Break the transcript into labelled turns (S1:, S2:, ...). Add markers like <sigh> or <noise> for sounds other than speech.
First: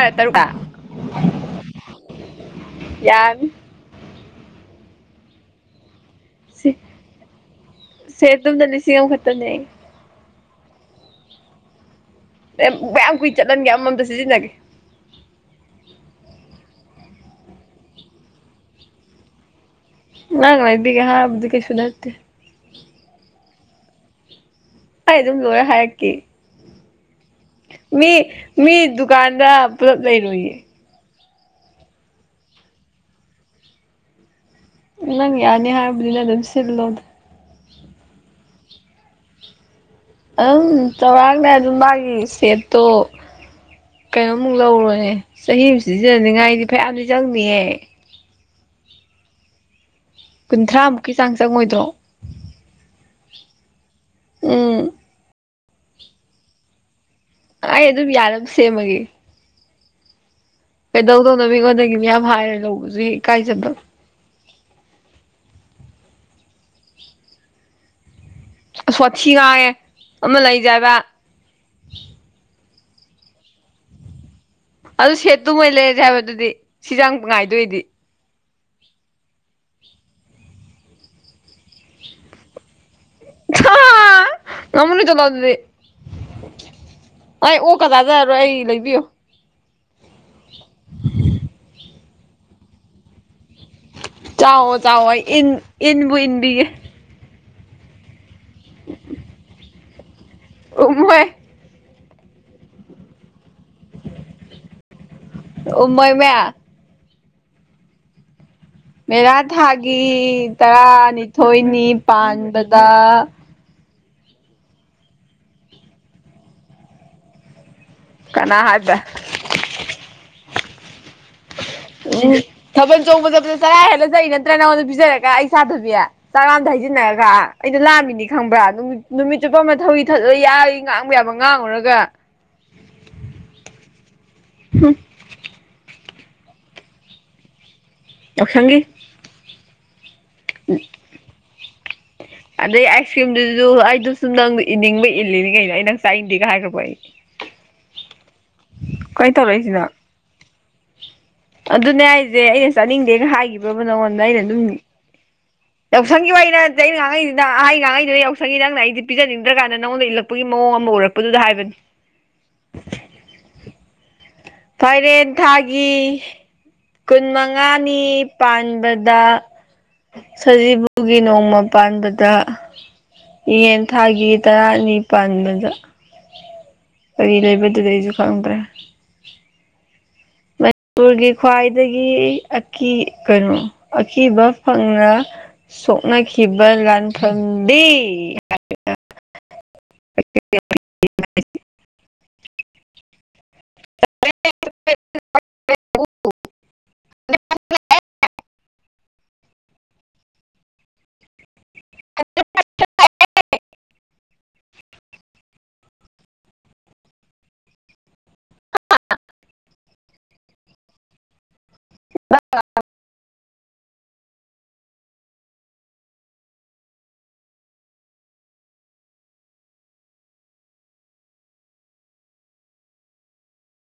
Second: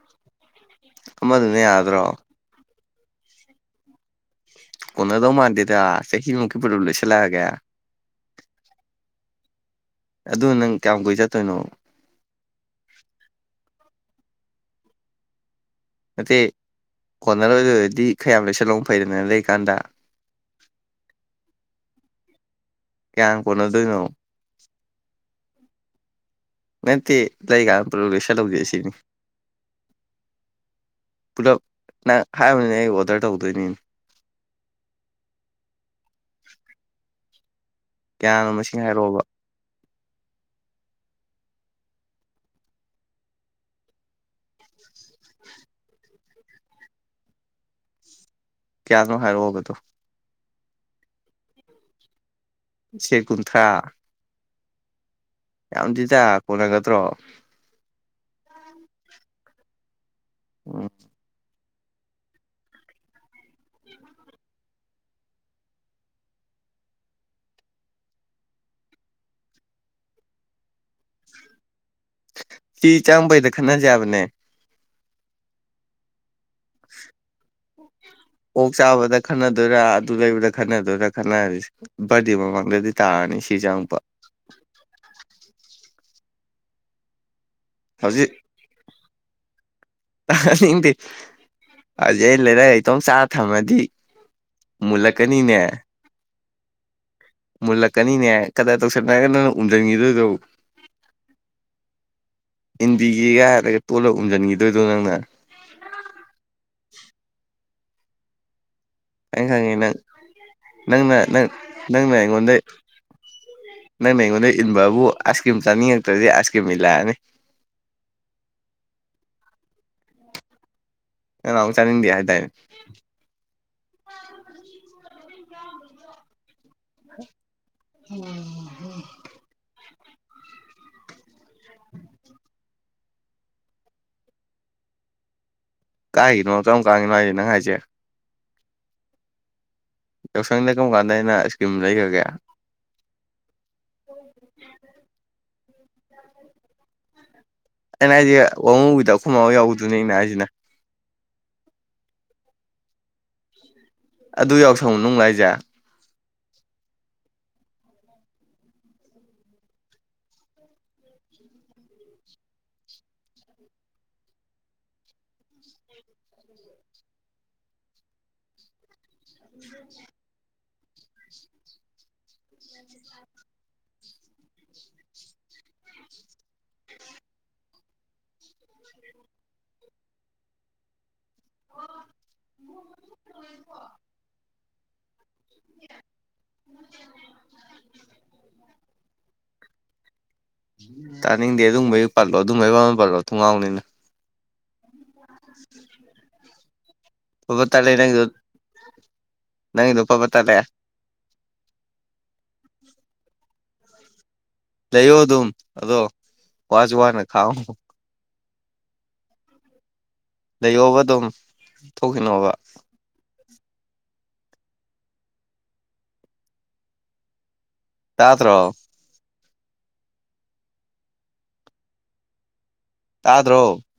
S1: ꯔ ꯇꯔꯨ
S2: ꯑꯃꯗꯨꯅ ꯌꯥꯗ꯭ꯔꯣ
S1: ꯌꯥꯔ
S2: ꯀꯣꯟꯅꯗꯧ ꯃꯥꯟꯗꯦꯗ ꯆꯍꯤꯃꯨꯛꯀꯤ ꯄ꯭ꯔꯂꯦꯝ ꯂꯣꯏꯁꯤꯜꯂꯛꯑꯒꯦ
S1: ꯁꯦ ꯇꯨꯝꯗ ꯂꯤꯁꯤꯡ ꯑꯃꯈꯛꯇꯅꯦ
S2: ꯑꯗꯨ ꯅꯪ ꯀꯌꯥꯝ ꯀꯨꯏ ꯆꯠꯇꯣꯏꯅꯣ
S1: ꯑꯦ ꯀꯌꯥꯝ ꯀꯨꯏ ꯆꯠꯍꯟꯒꯦ ꯑꯃꯃꯝꯗ ꯁꯤꯖꯤꯟꯅꯒꯦ
S2: ꯅꯠꯇꯦ ꯀꯣꯟꯅꯔ ꯑꯣꯏꯗ ꯑꯣꯏꯔꯗꯤ ꯈꯌꯥꯝ ꯂꯩꯁꯜꯂꯣꯡ ꯐꯩꯗꯅ ꯂꯩꯀꯥꯟꯗ
S1: ꯅꯪꯅ ꯂꯩꯕꯤꯒꯦ ꯍꯥꯕꯗꯤ ꯀꯩꯁꯨ ꯅꯠꯇꯦ
S2: ꯀꯌꯥꯅꯥ ꯀꯣꯟꯅꯗꯣꯏꯅꯣ
S1: ꯑꯩ ꯑꯗꯨꯝ ꯂꯣꯏꯔꯦ ꯍꯥꯏꯔꯛꯀꯦ
S2: ꯅꯠ ꯇꯦ꯫
S1: ꯃꯤ ꯃꯤ ꯗꯨꯀꯥꯟꯗ ꯄꯨꯂꯞ ꯂꯩꯔꯣꯏꯌꯦ
S2: ꯄꯨꯂꯞ ꯅꯪ ꯍꯥꯏꯕꯅꯤꯅꯦ ꯑꯩ ꯑꯣꯗꯔ ꯇꯧꯗꯣꯏꯅꯤ
S1: ꯅꯪ ꯌꯥꯅꯤ ꯍꯥꯏꯕꯗꯤꯅ ꯑꯗꯨꯝ ꯁꯤꯜꯂꯣꯗ
S2: ꯀꯌꯥꯅꯣ ꯃꯁꯤꯡ ꯍꯥꯏꯔꯛꯑꯣꯕ
S1: ꯑꯗꯨꯝ ꯆꯧꯔꯥꯛꯅ ꯑꯗꯨꯝ ꯃꯥꯒꯤ ꯁꯦꯠꯇꯣ ꯀꯩꯅꯣꯃꯨꯛ ꯂꯧꯔꯣꯅꯦ ꯆꯍꯤꯃꯨꯛ ꯁꯤꯖꯤꯟꯅꯅꯤꯡꯉꯥꯏꯗꯤ ꯐꯌꯥꯝꯗꯤ ꯆꯪꯅꯤꯌꯦꯦ
S2: ꯀꯌꯥꯅꯣ ꯍꯥꯏꯔꯛꯑꯣꯒꯗꯣ
S1: ꯀꯨꯟꯊ꯭ꯔꯥꯃꯨꯛꯀꯤ ꯆꯥꯡ ꯆꯪꯉꯣꯏꯗ꯭ꯔꯣ
S2: ꯆꯦ ꯀꯨꯟꯊ꯭ꯔꯥ
S1: ꯎꯝ
S2: ꯌꯥꯝꯗꯤ ꯇ ꯀꯣꯟꯅꯒꯗ꯭ꯔꯣ
S1: ꯑꯩ ꯑꯗꯨꯝ ꯌꯥꯔ ꯁꯦꯝꯃꯒꯦ
S2: ꯎꯝ
S1: ꯀꯩꯗꯧꯗꯧꯅ ꯃꯤꯉꯣꯟꯗꯒꯤ ꯃꯌꯥꯝ ꯍꯥꯏꯔꯦ ꯂꯧꯕꯁꯨ ꯏꯀꯥꯏꯖꯕ ꯁꯣꯊꯤ ꯉꯥꯏꯔꯦ ꯑꯃ ꯂꯩꯖꯕ
S2: ꯆ ꯆꯥꯡꯕꯩꯗ ꯈꯠꯅꯖ ꯍꯥꯏꯕꯅꯦ
S1: ꯑꯗꯨ ꯁꯦꯠꯇꯨ ꯃꯣꯏ ꯂꯩꯔꯁꯦ ꯍꯥꯏꯕꯗꯨꯗꯤ ꯁꯤ ꯆꯥꯡ ꯉꯥꯏꯗꯣꯏꯗꯤ
S2: ꯑꯣꯛ ꯆꯥꯕꯗ ꯈꯠꯟꯅꯗꯣꯏꯔꯥ ꯑꯗꯨ ꯂꯩꯕꯗ ꯈꯠꯟꯅꯗꯣꯏꯔꯥ ꯈꯟꯅꯔꯁꯤ ꯕꯥꯔꯗꯦ ꯃꯃꯥꯡꯗꯗꯤ ꯇꯥꯔꯅꯤ ꯁꯤ ꯆꯉꯛꯄꯥ
S1: ꯉꯃ ꯅ ꯆꯂ ꯑꯗꯨꯗꯤ ꯑꯩ ꯑꯣ ꯀ ꯇꯥꯖꯔꯣꯏ ꯑꯩ ꯂꯩꯕꯤꯌꯣ
S2: ꯅꯤꯡꯗꯦ ꯍꯧꯖꯤꯛ ꯑꯩꯅ ꯂꯩꯔꯛ ꯂꯩꯇꯣꯡ ꯆꯥꯔ ꯊꯝꯃꯗꯤ
S1: ꯆꯥꯎꯑꯣ ꯆꯥꯎꯑꯣ ꯑꯩ ꯏꯟ
S2: ꯃꯨꯜꯂꯛꯀꯅꯤꯅꯦ
S1: ꯏꯟꯕꯨ ꯏꯟꯕꯤꯒꯦ
S2: ꯃꯨꯜꯂꯛꯀꯅꯤꯅꯦ ꯀꯗꯥꯏ ꯇꯧꯁꯟꯅꯔꯒ ꯅꯪꯅ ꯎꯟꯁꯤꯟꯈꯤꯗꯣꯏꯗꯣ
S1: ꯎꯨꯝꯍꯣꯏ
S2: ꯏꯟꯕꯤꯒꯤꯒ ꯑꯗꯒꯤ ꯇꯣꯠꯂꯒ ꯎꯝꯁꯤꯟꯈꯤꯗꯣꯏꯗꯣ ꯅꯪꯅ
S1: ꯎꯃꫭꯏꯃꯦ ꯃꯦꯔꯥ
S2: ꯑꯩ ꯈꯪꯉꯦ ꯅꯪ
S1: ꯊꯥꯒꯤ
S2: ꯅꯪꯅ ꯅꯪ
S1: ꯇꯔꯥꯅꯤꯊꯣꯏꯅꯤ
S2: ꯅꯪꯅ ꯑꯩꯉꯣꯟꯗ
S1: ꯄꯥꯟꯕꯗ
S2: ꯅꯪꯅ ꯑꯩꯉꯣꯟꯗ ꯏꯟꯕꯕꯨ ꯑꯥꯏꯁ ꯀ꯭ꯔꯤꯝ ꯆꯥꯅꯤꯡꯉꯛꯇ꯭ꯔꯗꯤ ꯑꯥꯏꯁ ꯀ꯭ꯔꯤꯝ ꯏꯜꯂꯛꯑꯅꯤ
S1: ꯀꯅꯥ ꯍꯥꯏꯕ
S2: ꯅꯪ ꯅꯍꯥꯟꯃꯨꯛ ꯆꯥꯅꯤꯡꯗꯦ
S1: ꯎꯝ
S2: ꯍꯥꯏꯗꯥꯏꯅꯦ
S1: ꯊꯕ ꯑꯆꯣꯡꯕ ꯆꯠꯄꯗ ꯆꯔꯥ ꯍꯦꯜꯂ ꯆꯠꯏ ꯅꯠꯇ꯭ꯔ ꯅꯪꯉꯣꯟꯗ ꯄꯤꯖꯔꯒ ꯑꯩ ꯁꯥꯊꯕꯤ ꯆꯔꯥ ꯑꯝꯗ ꯍꯩꯖꯤꯟꯅꯔꯒ ꯑꯩꯗꯣ ꯂꯥꯝꯃꯤꯅꯤ ꯈꯪꯕ꯭ꯔꯥ ꯅꯨꯠ ꯅꯨꯃꯤꯠ ꯆꯨꯞꯄ ꯑꯃꯊꯧꯧꯔꯤ ꯊꯠꯂ ꯌꯥ ꯉꯥꯡꯕ ꯌꯥꯕ ꯉꯥꯡꯉꯨꯔꯒ ꯍ <unintelligible>
S2: ꯀꯥꯏꯒꯤꯅꯣ ꯆꯔꯝ ꯀꯥꯟꯒꯤꯅꯣ ꯍꯥꯏꯁꯦ ꯅꯪ ꯍꯥꯏꯁꯦ
S1: ꯌꯥꯎꯁꯪꯒꯤ
S2: ꯌꯥꯎꯁꯪꯗ ꯀꯔꯝ ꯀꯥꯟꯗ ꯑꯩꯅ ꯏꯁꯀꯤꯝ ꯂꯩꯈ꯭ꯔꯒꯦ
S1: ꯑꯗꯩ ꯑꯥꯏꯁ ꯀ꯭ꯔꯤꯝꯗꯨꯁꯨ ꯑꯩꯗ ꯁꯨꯝ ꯅꯪ ꯏꯅꯤꯡꯕ ꯏꯜꯂꯤꯅꯤ ꯀꯩꯅꯣ ꯑꯩ ꯅꯪ ꯆꯥꯏ ꯏꯅꯤꯡꯗꯦꯒ ꯍꯥꯏꯈ꯭ꯔꯕꯣ ꯑꯩ
S2: ꯑꯩꯅ ꯑꯩꯁꯦ ꯋꯥꯃꯨ ꯋꯤꯗ
S1: ꯀꯃꯥꯏꯅ
S2: ꯈꯨꯃꯥꯎ
S1: ꯇꯧꯔꯛꯏꯁꯤꯅꯣ
S2: ꯌꯥꯎꯗꯨꯅꯤꯅ ꯍꯥꯏꯁꯤꯅ
S1: ꯑꯗꯨꯅꯦ ꯑꯩꯁꯦ ꯑꯩꯅ ꯆꯠꯅꯤꯡꯗꯦꯒ ꯍꯥꯏꯈꯤꯕ꯭ꯔꯕ ꯅꯉꯣꯟꯗ ꯑꯩꯅ
S2: ꯑꯗꯨ
S1: ꯑꯗꯨꯝ
S2: ꯌꯥꯎꯁꯪ ꯃꯅꯨꯡꯂꯣ ꯍꯥꯏꯁꯦ
S1: ꯌꯥꯎꯁꯪꯒꯤ ꯑꯣꯏꯅ ꯆꯍꯤ ꯉꯉꯥꯡꯉꯩꯗꯨꯅ ꯑꯍꯩ ꯉꯥꯡꯉꯩꯗꯨꯅ ꯌꯥꯎꯁꯪꯒꯤ ꯅꯪꯅ ꯑꯩꯗꯤ ꯄꯤꯅꯤꯡꯗ꯭ꯔ ꯀꯥꯟꯗ ꯅꯪꯉꯗ ꯏꯜꯂꯛꯄꯒꯤ ꯃꯑꯣꯡ ꯑꯃ ꯎꯔꯛꯄ ꯄꯨꯗꯨꯗ ꯍꯥꯏꯕꯅꯤ ꯐꯥꯏꯔꯦꯟ ꯊꯥꯒꯤ ꯀꯨꯟ ꯃꯉꯥꯅꯤ ꯄꯥꯟꯕꯗ ꯁꯖꯤꯕꯨꯒꯤ ꯅꯣꯡꯃ ꯄꯥꯟꯕꯗ ꯌꯦꯟ ꯊꯥꯒꯤ ꯇꯔꯥꯅꯤ ꯄꯥꯟꯕꯗ ꯀꯔꯤ ꯂꯩꯕꯗꯨꯗꯩꯁꯨ ꯈꯪꯗ꯭ꯔꯦ ꯃꯅꯤꯄꯨꯔꯒꯤ ꯈ꯭ꯋꯥꯏꯗꯒꯤ ꯑꯀꯤ ꯀꯩꯅꯣ ꯑꯀꯤꯕ ꯐꯪꯅ ꯁꯣꯛꯅꯈꯤꯕ ꯂꯥꯟꯐꯝꯗꯤ ꯑ <unintelligible>
S2: ꯇꯥꯅꯤꯡꯗꯦ ꯑꯗꯨꯕꯒꯤ ꯄꯜꯂꯣ ꯑꯗꯨꯝꯕꯒꯤ ꯃ ꯑꯃ ꯄꯜꯂꯣ ꯊꯨꯡꯒꯥꯎꯅꯤꯅ
S1: <unintelligible>
S2: ꯑꯣ ꯇꯥ ꯅꯪ ꯅꯪꯗꯨ ꯄꯥꯕꯠꯇꯔꯦ
S1: <unintelligible>
S2: ꯂꯩꯏꯌꫭ ꯑꯗꯨꯝ ꯑꯗꫭ ꯋꯥꯖꯨ ꯋꯥꯅ ꯈꯥꯡꯑꯉꫭ ꯂꯩꯌꯣꯕ ꯑꯗꯨꯝ ꯊꯣꯛꯈꯤꯅꯣꯕ
S1: ꯑ <unintelligible>
S2: ꯇꯥꯗ꯭ꯔꯣ ꯇꯥꯗ꯭ꯔꯣ